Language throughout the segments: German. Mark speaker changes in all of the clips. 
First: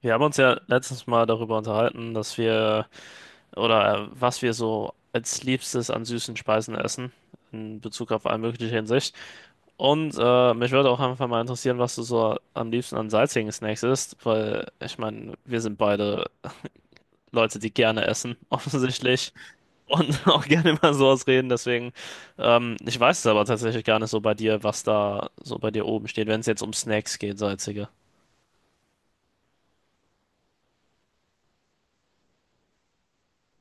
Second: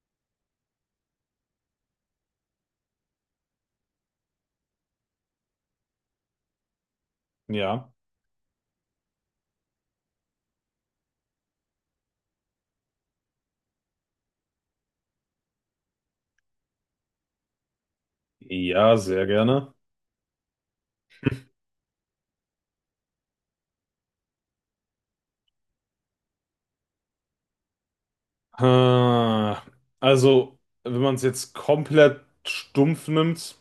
Speaker 1: Wir haben uns ja letztens mal darüber unterhalten, dass wir oder was wir so als Liebstes an süßen Speisen essen, in
Speaker 2: Ja,
Speaker 1: Bezug auf alle mögliche Hinsicht. Und mich würde auch einfach mal interessieren, was du so am liebsten an salzigen Snacks isst, weil ich meine, wir sind beide Leute, die gerne essen,
Speaker 2: ja, sehr
Speaker 1: offensichtlich,
Speaker 2: gerne.
Speaker 1: und auch gerne über sowas reden. Deswegen, ich weiß es aber tatsächlich gar nicht so bei dir, was da so bei dir oben steht, wenn es jetzt um Snacks geht, salzige.
Speaker 2: Ah, Also, wenn man es jetzt komplett stumpf nimmt,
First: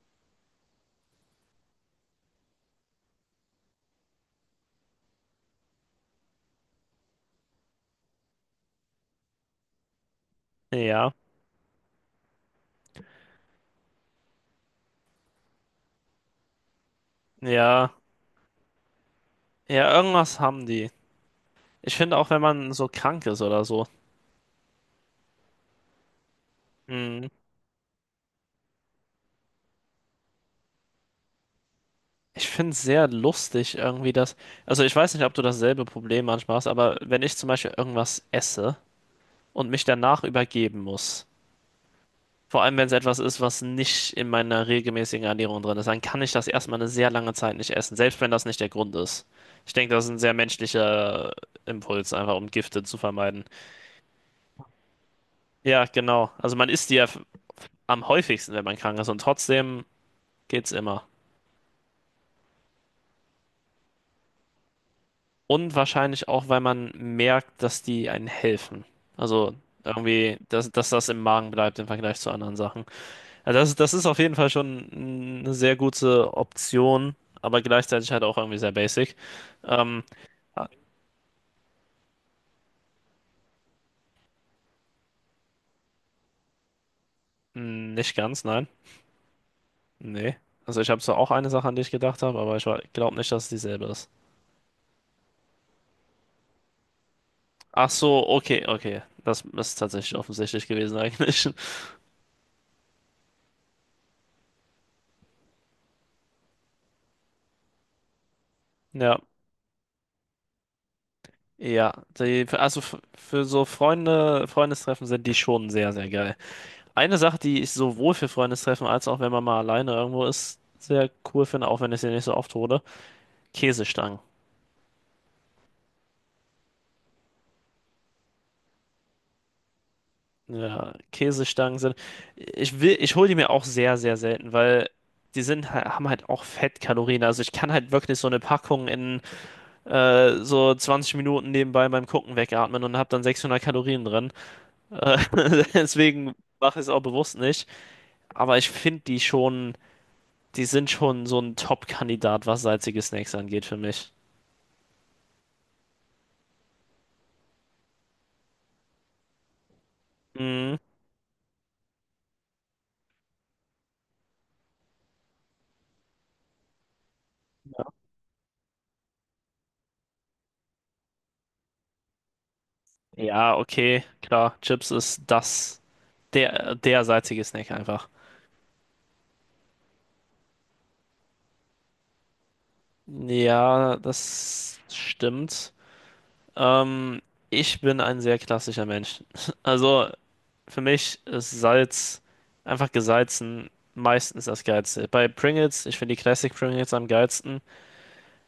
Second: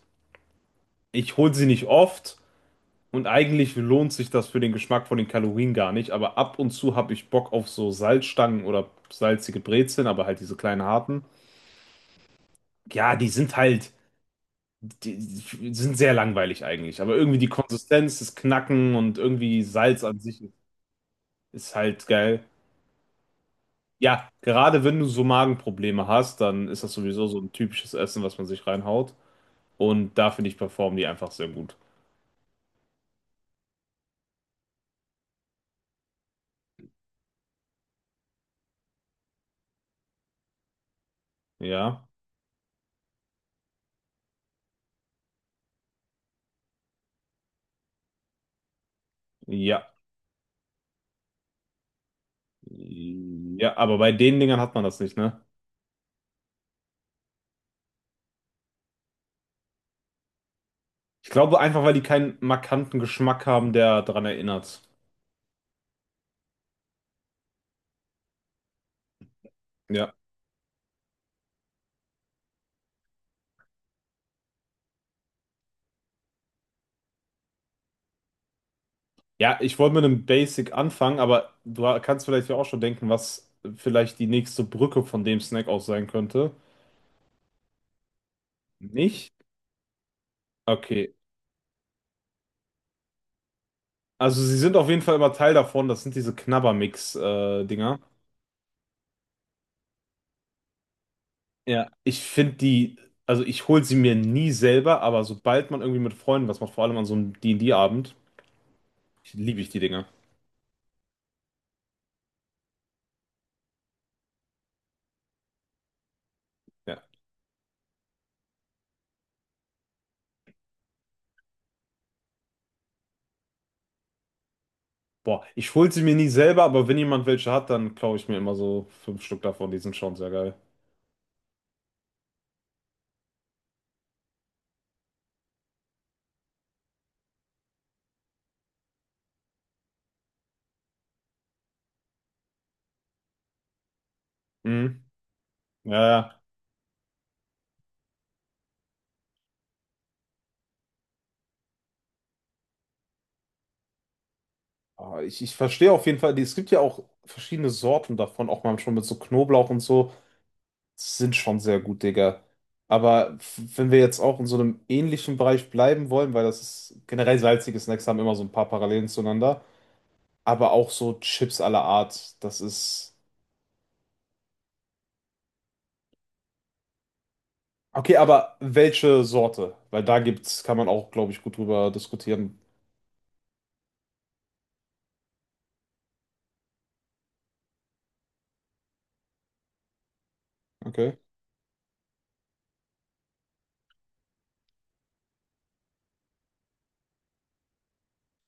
Speaker 2: ich hole sie nicht oft und eigentlich lohnt sich das für den Geschmack von den Kalorien gar nicht, aber ab und zu habe ich Bock auf so Salzstangen oder salzige Brezeln, aber halt diese kleinen
Speaker 1: Ja,
Speaker 2: harten. Ja, die sind halt, die sind sehr langweilig eigentlich, aber irgendwie die
Speaker 1: ja,
Speaker 2: Konsistenz, das Knacken und irgendwie
Speaker 1: ja,
Speaker 2: Salz an
Speaker 1: irgendwas
Speaker 2: sich
Speaker 1: haben die.
Speaker 2: ist
Speaker 1: Ich
Speaker 2: halt
Speaker 1: finde auch, wenn
Speaker 2: geil.
Speaker 1: man so krank ist oder so,
Speaker 2: Ja, gerade wenn du so Magenprobleme hast, dann ist das sowieso
Speaker 1: mh,
Speaker 2: so ein typisches Essen, was man sich reinhaut. Und da finde ich, performen die einfach sehr gut.
Speaker 1: ich finde es sehr lustig irgendwie, also ich weiß nicht, ob du dasselbe Problem manchmal hast, aber wenn ich zum Beispiel irgendwas esse und mich danach übergeben muss,
Speaker 2: Ja,
Speaker 1: vor allem wenn es etwas ist, was nicht in meiner regelmäßigen Ernährung drin ist, dann kann ich das erstmal eine sehr lange Zeit nicht essen, selbst wenn das nicht der Grund ist. Ich
Speaker 2: ja,
Speaker 1: denke, das ist ein sehr menschlicher Impuls, einfach um Gifte zu vermeiden.
Speaker 2: ja, aber bei den Dingern hat man das nicht, ne?
Speaker 1: Ja, genau. Also man isst die ja am häufigsten, wenn man krank ist und trotzdem geht's immer.
Speaker 2: Ich glaube einfach, weil die keinen markanten Geschmack haben, der daran erinnert.
Speaker 1: Und wahrscheinlich auch, weil man merkt, dass die einen helfen. Also
Speaker 2: Ja.
Speaker 1: irgendwie, dass das im Magen bleibt im Vergleich zu anderen Sachen. Also das ist auf jeden Fall schon eine sehr gute Option, aber gleichzeitig halt auch irgendwie sehr basic.
Speaker 2: Ja, ich wollte mit
Speaker 1: Ähm,
Speaker 2: einem
Speaker 1: ah,
Speaker 2: Basic anfangen, aber du kannst vielleicht ja auch schon denken, was vielleicht die nächste Brücke von dem Snack aus sein könnte.
Speaker 1: nicht ganz, nein.
Speaker 2: Nicht?
Speaker 1: Nee. Also ich habe
Speaker 2: Okay.
Speaker 1: zwar auch eine Sache, an die ich gedacht habe, aber ich glaube nicht, dass es dieselbe ist.
Speaker 2: Also sie sind auf jeden Fall immer Teil davon. Das sind diese
Speaker 1: Ach
Speaker 2: Knabbermix-Dinger.
Speaker 1: so, okay, okay. Das ist tatsächlich offensichtlich gewesen eigentlich.
Speaker 2: Ja, ich finde die, also ich hole sie mir nie selber, aber sobald man irgendwie mit Freunden was macht, vor allem an so einem D&D-Abend,
Speaker 1: Ja.
Speaker 2: liebe ich die Dinger.
Speaker 1: Ja, die, also für so Freunde, Freundestreffen sind die schon sehr, sehr geil.
Speaker 2: Ja.
Speaker 1: Eine Sache, die ich sowohl für Freundestreffen als auch wenn man mal alleine irgendwo ist, sehr cool finde, auch wenn ich sie nicht so oft hole, Käsestangen.
Speaker 2: Boah, ich hole sie mir nie selber, aber wenn jemand welche hat, dann klaue ich mir immer so fünf Stück davon. Die sind schon sehr geil.
Speaker 1: Ja, Käsestangen sind, ich will, ich hole die mir auch sehr, sehr selten, weil die sind, haben halt auch Fettkalorien. Also ich kann halt wirklich so eine Packung in so 20 Minuten nebenbei beim Gucken wegatmen und habe dann 600 Kalorien drin.
Speaker 2: Mhm.
Speaker 1: Äh,
Speaker 2: Ja,
Speaker 1: Deswegen
Speaker 2: ja.
Speaker 1: mache ich es auch bewusst nicht. Aber ich finde die schon, die sind schon so ein Top-Kandidat, was salzige Snacks angeht für mich.
Speaker 2: Aber ich verstehe auf jeden Fall, die- es gibt ja auch verschiedene Sorten davon, auch mal schon mit so Knoblauch und so.
Speaker 1: Mhm.
Speaker 2: Sind schon sehr gut, Digga. Aber f- wenn wir jetzt auch in so einem ähnlichen Bereich bleiben wollen, weil das ist generell salzige Snacks haben immer so ein paar Parallelen zueinander. Aber auch so Chips aller Art. Das ist.
Speaker 1: Ja, okay, klar. Chips ist das, der salzige Snack einfach.
Speaker 2: Okay, aber welche Sorte? Weil da gibt's, kann man auch, glaube ich, gut drüber diskutieren.
Speaker 1: Ja, das stimmt. Ähm, ich bin ein sehr klassischer Mensch. Also für
Speaker 2: Okay.
Speaker 1: mich ist Salz einfach gesalzen meistens das Geilste. Bei Pringles, ich finde die Classic Pringles am geilsten.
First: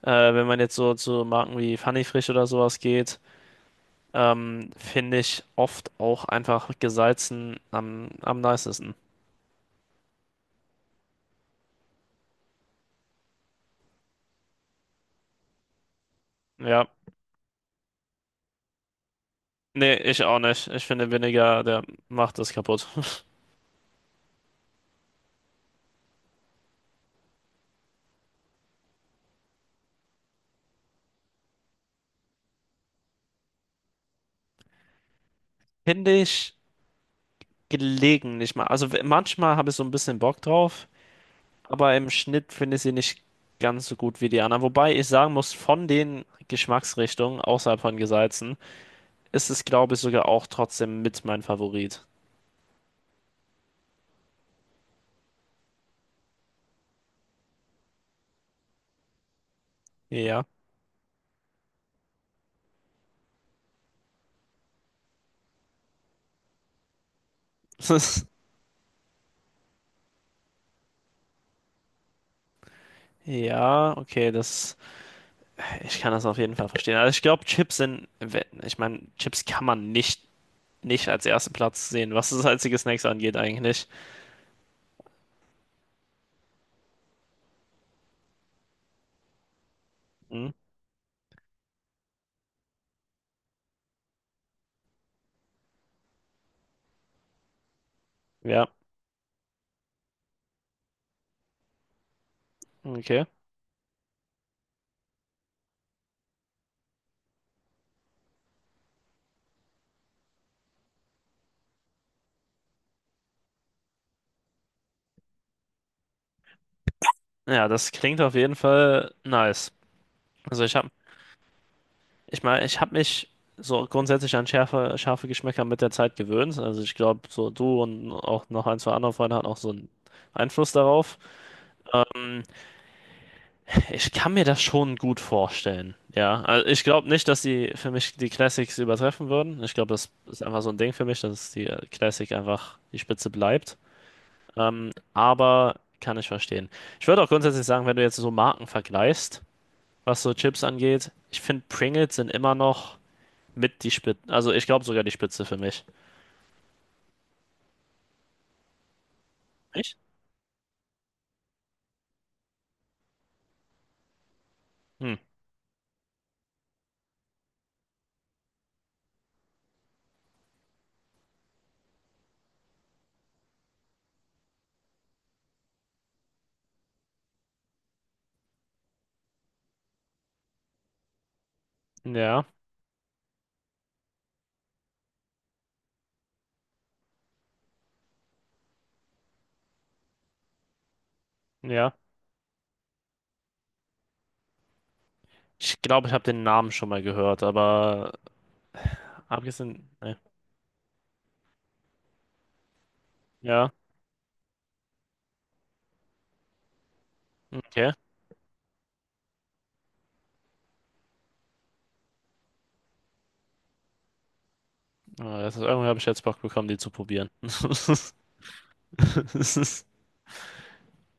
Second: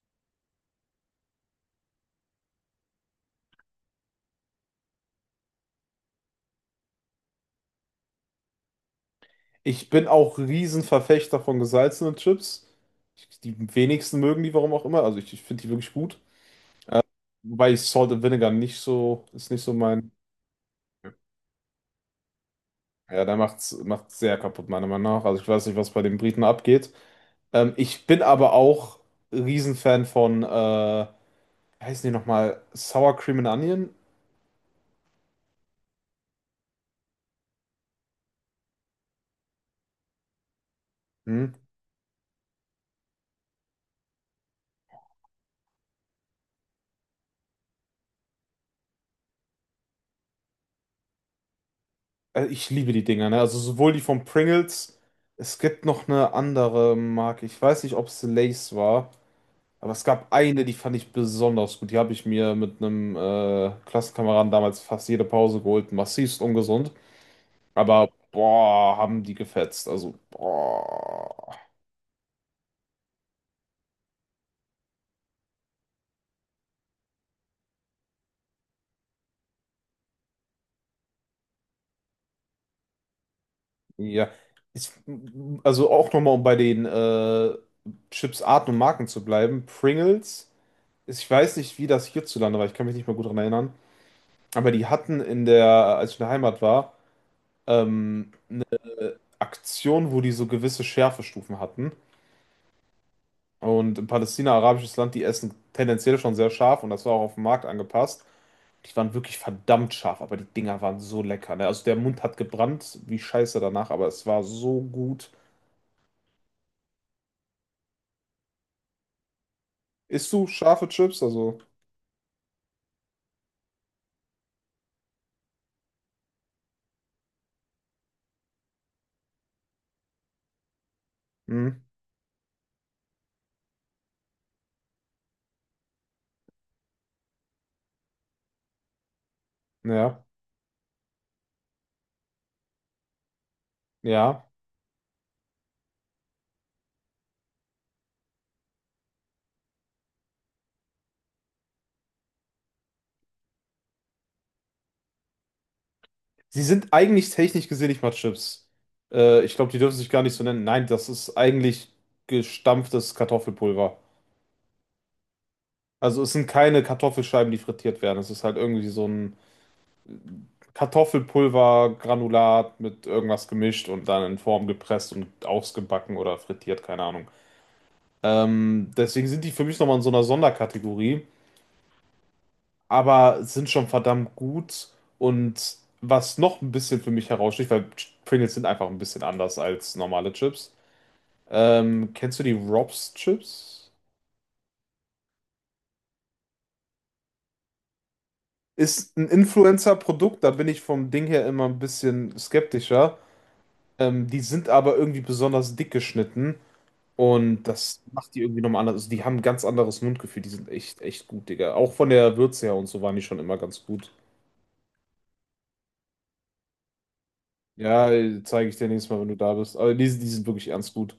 Speaker 1: Wenn man jetzt so zu Marken wie Funny Frisch oder sowas geht. Finde ich oft auch einfach gesalzen am nicesten.
Speaker 2: Ich bin auch Riesenverfechter von gesalzenen Chips. Ich- die wenigsten mögen die, warum auch immer. Also ich finde die wirklich gut.
Speaker 1: Ja,
Speaker 2: Wobei ich Salt and Vinegar nicht so, ist nicht so
Speaker 1: nee,
Speaker 2: mein.
Speaker 1: ich auch nicht. Ich finde Vinegar, der macht das kaputt.
Speaker 2: Ja, da macht's sehr kaputt, meiner Meinung nach. Also ich weiß nicht, was bei den Briten abgeht. Ich bin aber auch Riesenfan von, wie heißen die nochmal? Sour Cream and Onion?
Speaker 1: Finde ich gelegentlich mal. Also manchmal habe ich so ein bisschen Bock drauf,
Speaker 2: Hm?
Speaker 1: aber im Schnitt finde ich sie nicht ganz so gut wie die anderen. Wobei ich sagen muss, von den Geschmacksrichtungen außerhalb von gesalzen ist es, glaube ich, sogar auch trotzdem mit mein Favorit.
Speaker 2: Ich liebe die Dinger, ne? Also sowohl die von Pringles, es gibt noch eine andere Marke. Ich weiß nicht, ob es Lay's war, aber es gab
Speaker 1: Ja.
Speaker 2: eine, die fand ich besonders gut. Die habe ich mir mit einem Klassenkameraden damals fast jede Pause geholt. Massivst ungesund. Aber boah, haben die gefetzt. Also boah.
Speaker 1: Ja, okay, das. Ich kann das auf jeden Fall verstehen. Also ich glaube, Chips sind, ich meine, Chips kann man nicht als ersten Platz sehen, was das salzige Snacks angeht eigentlich.
Speaker 2: Ja. Ich, also auch nochmal, um bei den Chips Arten und Marken zu bleiben. Pringles,
Speaker 1: Hm?
Speaker 2: ist- ich weiß nicht, wie das hierzulande war. Ich kann mich nicht mehr gut daran erinnern. Aber die hatten in der, als ich in der Heimat war, ähm,
Speaker 1: Ja,
Speaker 2: Aktionen, wo die so gewisse Schärfestufen hatten.
Speaker 1: okay.
Speaker 2: Und in Palästina, arabisches Land, die essen tendenziell schon sehr scharf und das war auch auf den Markt angepasst. Die waren wirklich verdammt scharf, aber die Dinger waren so lecker. Ne? Also der Mund hat gebrannt wie Scheiße danach, aber es war so gut.
Speaker 1: Ja, das klingt auf jeden Fall nice.
Speaker 2: Isst du
Speaker 1: Also ich
Speaker 2: scharfe
Speaker 1: habe,
Speaker 2: Chips? Also,
Speaker 1: ich meine, ich habe mich so grundsätzlich an scharfe Geschmäcker mit der Zeit gewöhnt. Also ich glaube, so du und auch noch ein, zwei andere Freunde hatten auch so einen Einfluss darauf.
Speaker 2: hm,
Speaker 1: Ähm, Ich kann mir das schon gut vorstellen. Ja, also ich glaube nicht, dass die für mich die Classics übertreffen würden. Ich glaube, das
Speaker 2: ja,
Speaker 1: ist einfach so ein Ding für mich, dass die Classic einfach die Spitze bleibt.
Speaker 2: ja.
Speaker 1: Aber kann ich verstehen. Ich würde auch grundsätzlich sagen, wenn du jetzt so Marken vergleichst, was so Chips angeht, ich finde Pringles sind immer noch mit die Spitze, also ich glaube sogar die Spitze für mich.
Speaker 2: Sie sind eigentlich technisch gesehen nicht mal Chips. Ich glaube, die dürfen
Speaker 1: Echt?
Speaker 2: sich gar nicht so nennen. Nein, das ist eigentlich gestampftes Kartoffelpulver.
Speaker 1: Hm.
Speaker 2: Also es sind keine Kartoffelscheiben, die frittiert werden. Es ist halt irgendwie so ein Kartoffelpulvergranulat mit irgendwas gemischt und dann in Form gepresst und ausgebacken oder frittiert, keine Ahnung. Deswegen sind die für mich nochmal in so einer Sonderkategorie,
Speaker 1: Ja,
Speaker 2: aber sind schon verdammt gut. Und was noch ein bisschen für mich heraussticht, weil Pringles sind einfach ein bisschen anders als normale Chips.
Speaker 1: ja.
Speaker 2: Kennst du die Rob's Chips?
Speaker 1: Ich glaube, ich habe den Namen schon mal gehört, aber
Speaker 2: Ist ein
Speaker 1: abgesehen, ne.
Speaker 2: Influencer-Produkt, da bin ich vom Ding her immer ein bisschen skeptischer.
Speaker 1: Ja,
Speaker 2: Die sind aber irgendwie besonders dick geschnitten und
Speaker 1: okay.
Speaker 2: das macht die irgendwie nochmal anders. Also die haben ein ganz anderes Mundgefühl. Die sind echt, echt gut, Digga. Auch von der Würze her und so waren die schon immer ganz gut.
Speaker 1: Ah, das ist, irgendwie habe ich jetzt Bock bekommen, die zu probieren.
Speaker 2: Ja, zeige ich dir nächstes Mal, wenn du da bist. Aber die sind wirklich ernst gut.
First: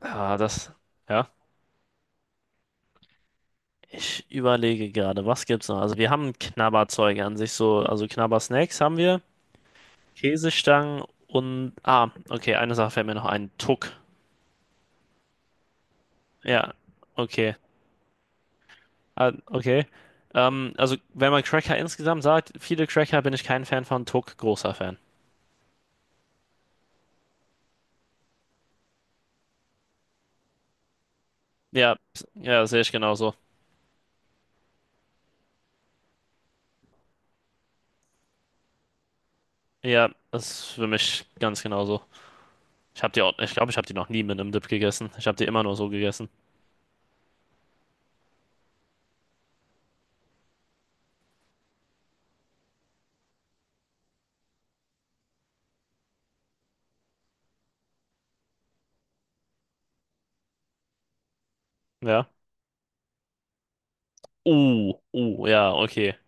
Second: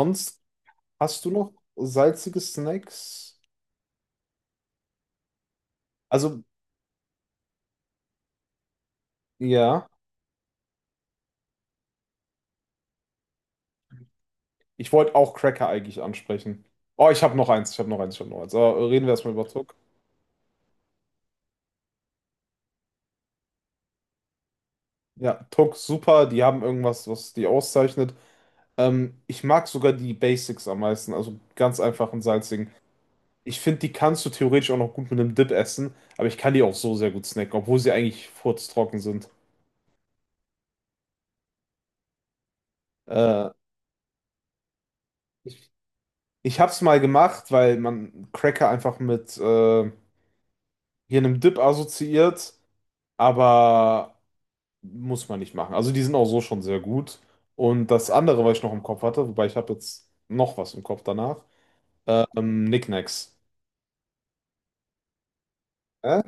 Speaker 1: Ah, das.
Speaker 2: hast
Speaker 1: Ja.
Speaker 2: du noch salzige Snacks?
Speaker 1: Ich überlege gerade, was gibt's noch? Also wir haben
Speaker 2: Also,
Speaker 1: Knabberzeug an sich, so, also Knabbersnacks haben wir,
Speaker 2: ja.
Speaker 1: Käsestangen und. Ah, okay, eine Sache fällt mir noch ein. Tuck.
Speaker 2: Ich wollte auch Cracker eigentlich ansprechen.
Speaker 1: Ja,
Speaker 2: Oh, ich habe noch
Speaker 1: okay.
Speaker 2: eins, ich habe noch eins, ich habe noch eins. Aber reden wir
Speaker 1: Ah,
Speaker 2: erstmal über Tuck.
Speaker 1: okay. Also wenn man Cracker insgesamt sagt, viele Cracker bin ich kein Fan von, Tuck großer Fan.
Speaker 2: Ja, Tuck, super. Die haben irgendwas, was die auszeichnet. Ich mag sogar die Basics am meisten, also ganz
Speaker 1: Ja,
Speaker 2: einfachen
Speaker 1: ja,
Speaker 2: salzigen.
Speaker 1: sehe ich genauso.
Speaker 2: Ich finde, die kannst du theoretisch auch noch gut mit einem Dip essen, aber ich kann die auch so sehr gut snacken, obwohl sie eigentlich furztrocken sind.
Speaker 1: Ja, das ist für mich ganz genauso. Ich habe die auch,
Speaker 2: Äh,
Speaker 1: ich glaube, ich habe die noch nie mit einem Dip gegessen. Ich habe die immer
Speaker 2: ich
Speaker 1: nur so gegessen.
Speaker 2: ich habe es mal gemacht, weil man Cracker einfach mit hier einem Dip assoziiert, aber muss man nicht machen. Also die sind auch so schon sehr gut. Und das andere, was ich noch im Kopf hatte, wobei ich habe jetzt noch was im Kopf danach,
Speaker 1: Ja.
Speaker 2: Knickknacks.
Speaker 1: Ja, okay.
Speaker 2: Hä?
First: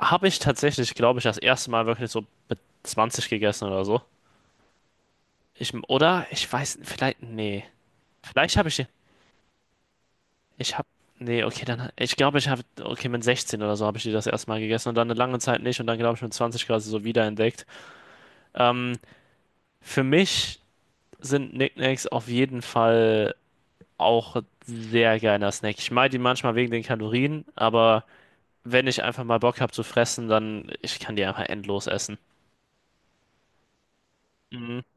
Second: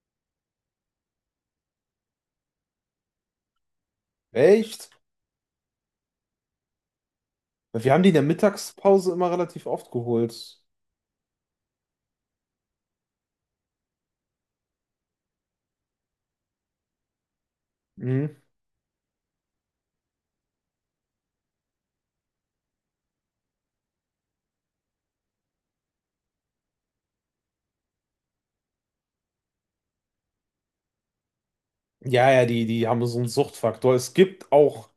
Speaker 1: Habe ich tatsächlich, glaube ich, das erste Mal wirklich so mit 20 gegessen oder so.
Speaker 2: Echt?
Speaker 1: Ich, oder? Ich weiß, vielleicht, nee.
Speaker 2: Wir haben die in der
Speaker 1: Vielleicht habe ich die,
Speaker 2: Mittagspause immer relativ oft geholt.
Speaker 1: ich habe, nee, okay, dann, ich glaube, ich habe, okay, mit 16 oder so habe ich die das erste Mal gegessen und dann eine lange Zeit nicht und dann, glaube ich, mit 20 quasi so wiederentdeckt.
Speaker 2: Mhm.
Speaker 1: Ähm, für mich sind Knickknacks auf jeden Fall auch ein sehr geiler Snack. Ich mag die manchmal wegen den Kalorien, aber wenn ich einfach mal Bock habe zu fressen, dann ich kann die einfach endlos essen.
Speaker 2: Ja, ja, die haben so einen Suchtfaktor. Es gibt
Speaker 1: Mhm.
Speaker 2: auch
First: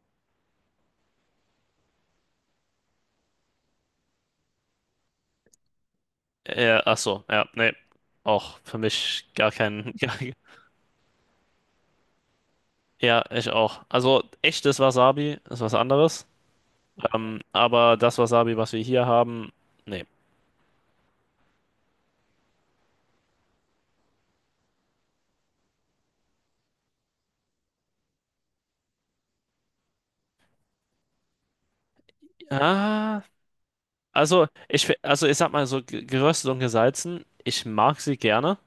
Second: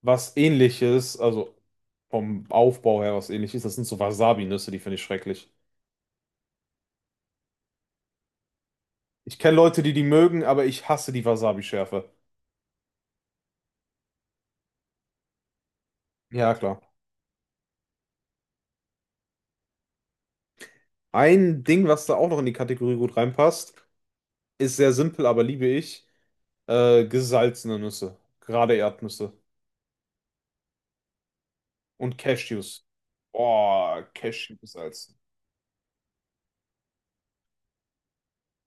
Speaker 2: was Ähnliches, also vom Aufbau her was Ähnliches. Das sind so Wasabi-Nüsse, die finde ich schrecklich.
Speaker 1: Ach so, ja, nee. Auch für mich
Speaker 2: Ich
Speaker 1: gar
Speaker 2: kenne Leute, die
Speaker 1: kein.
Speaker 2: die
Speaker 1: Gar,
Speaker 2: mögen, aber ich hasse die Wasabi-Schärfe.
Speaker 1: ja, ich auch. Also echtes Wasabi ist was anderes.
Speaker 2: Ja, klar.
Speaker 1: Aber das Wasabi, was wir hier haben, nee.
Speaker 2: Ein Ding, was da auch noch in die Kategorie gut reinpasst, ist sehr simpel, aber liebe ich. Gesalzene Nüsse. Gerade Erdnüsse. Und Cashews.
Speaker 1: Ah,
Speaker 2: Boah,
Speaker 1: also
Speaker 2: Cashew
Speaker 1: ich,
Speaker 2: gesalzen.
Speaker 1: also ich sag mal so geröstet und gesalzen. Ich mag sie gerne.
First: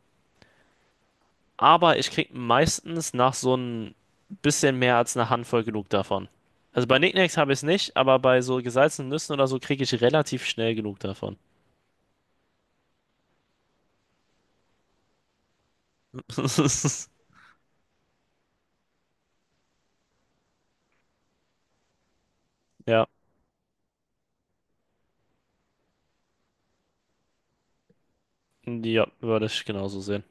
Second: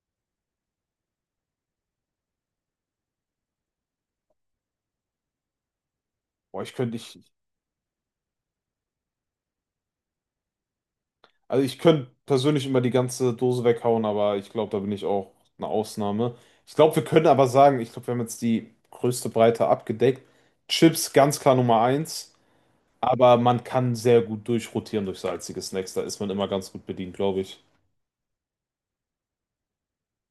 Speaker 1: Aber ich krieg meistens nach so ein bisschen mehr als einer Handvoll genug davon.
Speaker 2: Boah, ich
Speaker 1: Also
Speaker 2: könnte
Speaker 1: bei
Speaker 2: nicht.
Speaker 1: Nicknacks habe ich es nicht, aber bei so gesalzenen Nüssen oder so kriege ich relativ schnell genug davon.
Speaker 2: Also ich könnte persönlich immer die ganze Dose weghauen, aber ich glaube, da bin ich auch eine Ausnahme. Ich glaube, wir können aber sagen, ich glaube, wir haben jetzt die größte Breite abgedeckt. Chips ganz klar Nummer eins,
Speaker 1: Ja,
Speaker 2: aber man kann sehr gut durchrotieren durch salzige Snacks. Da ist man immer ganz gut bedient, glaube ich.
Speaker 1: ja, würde ich genauso sehen.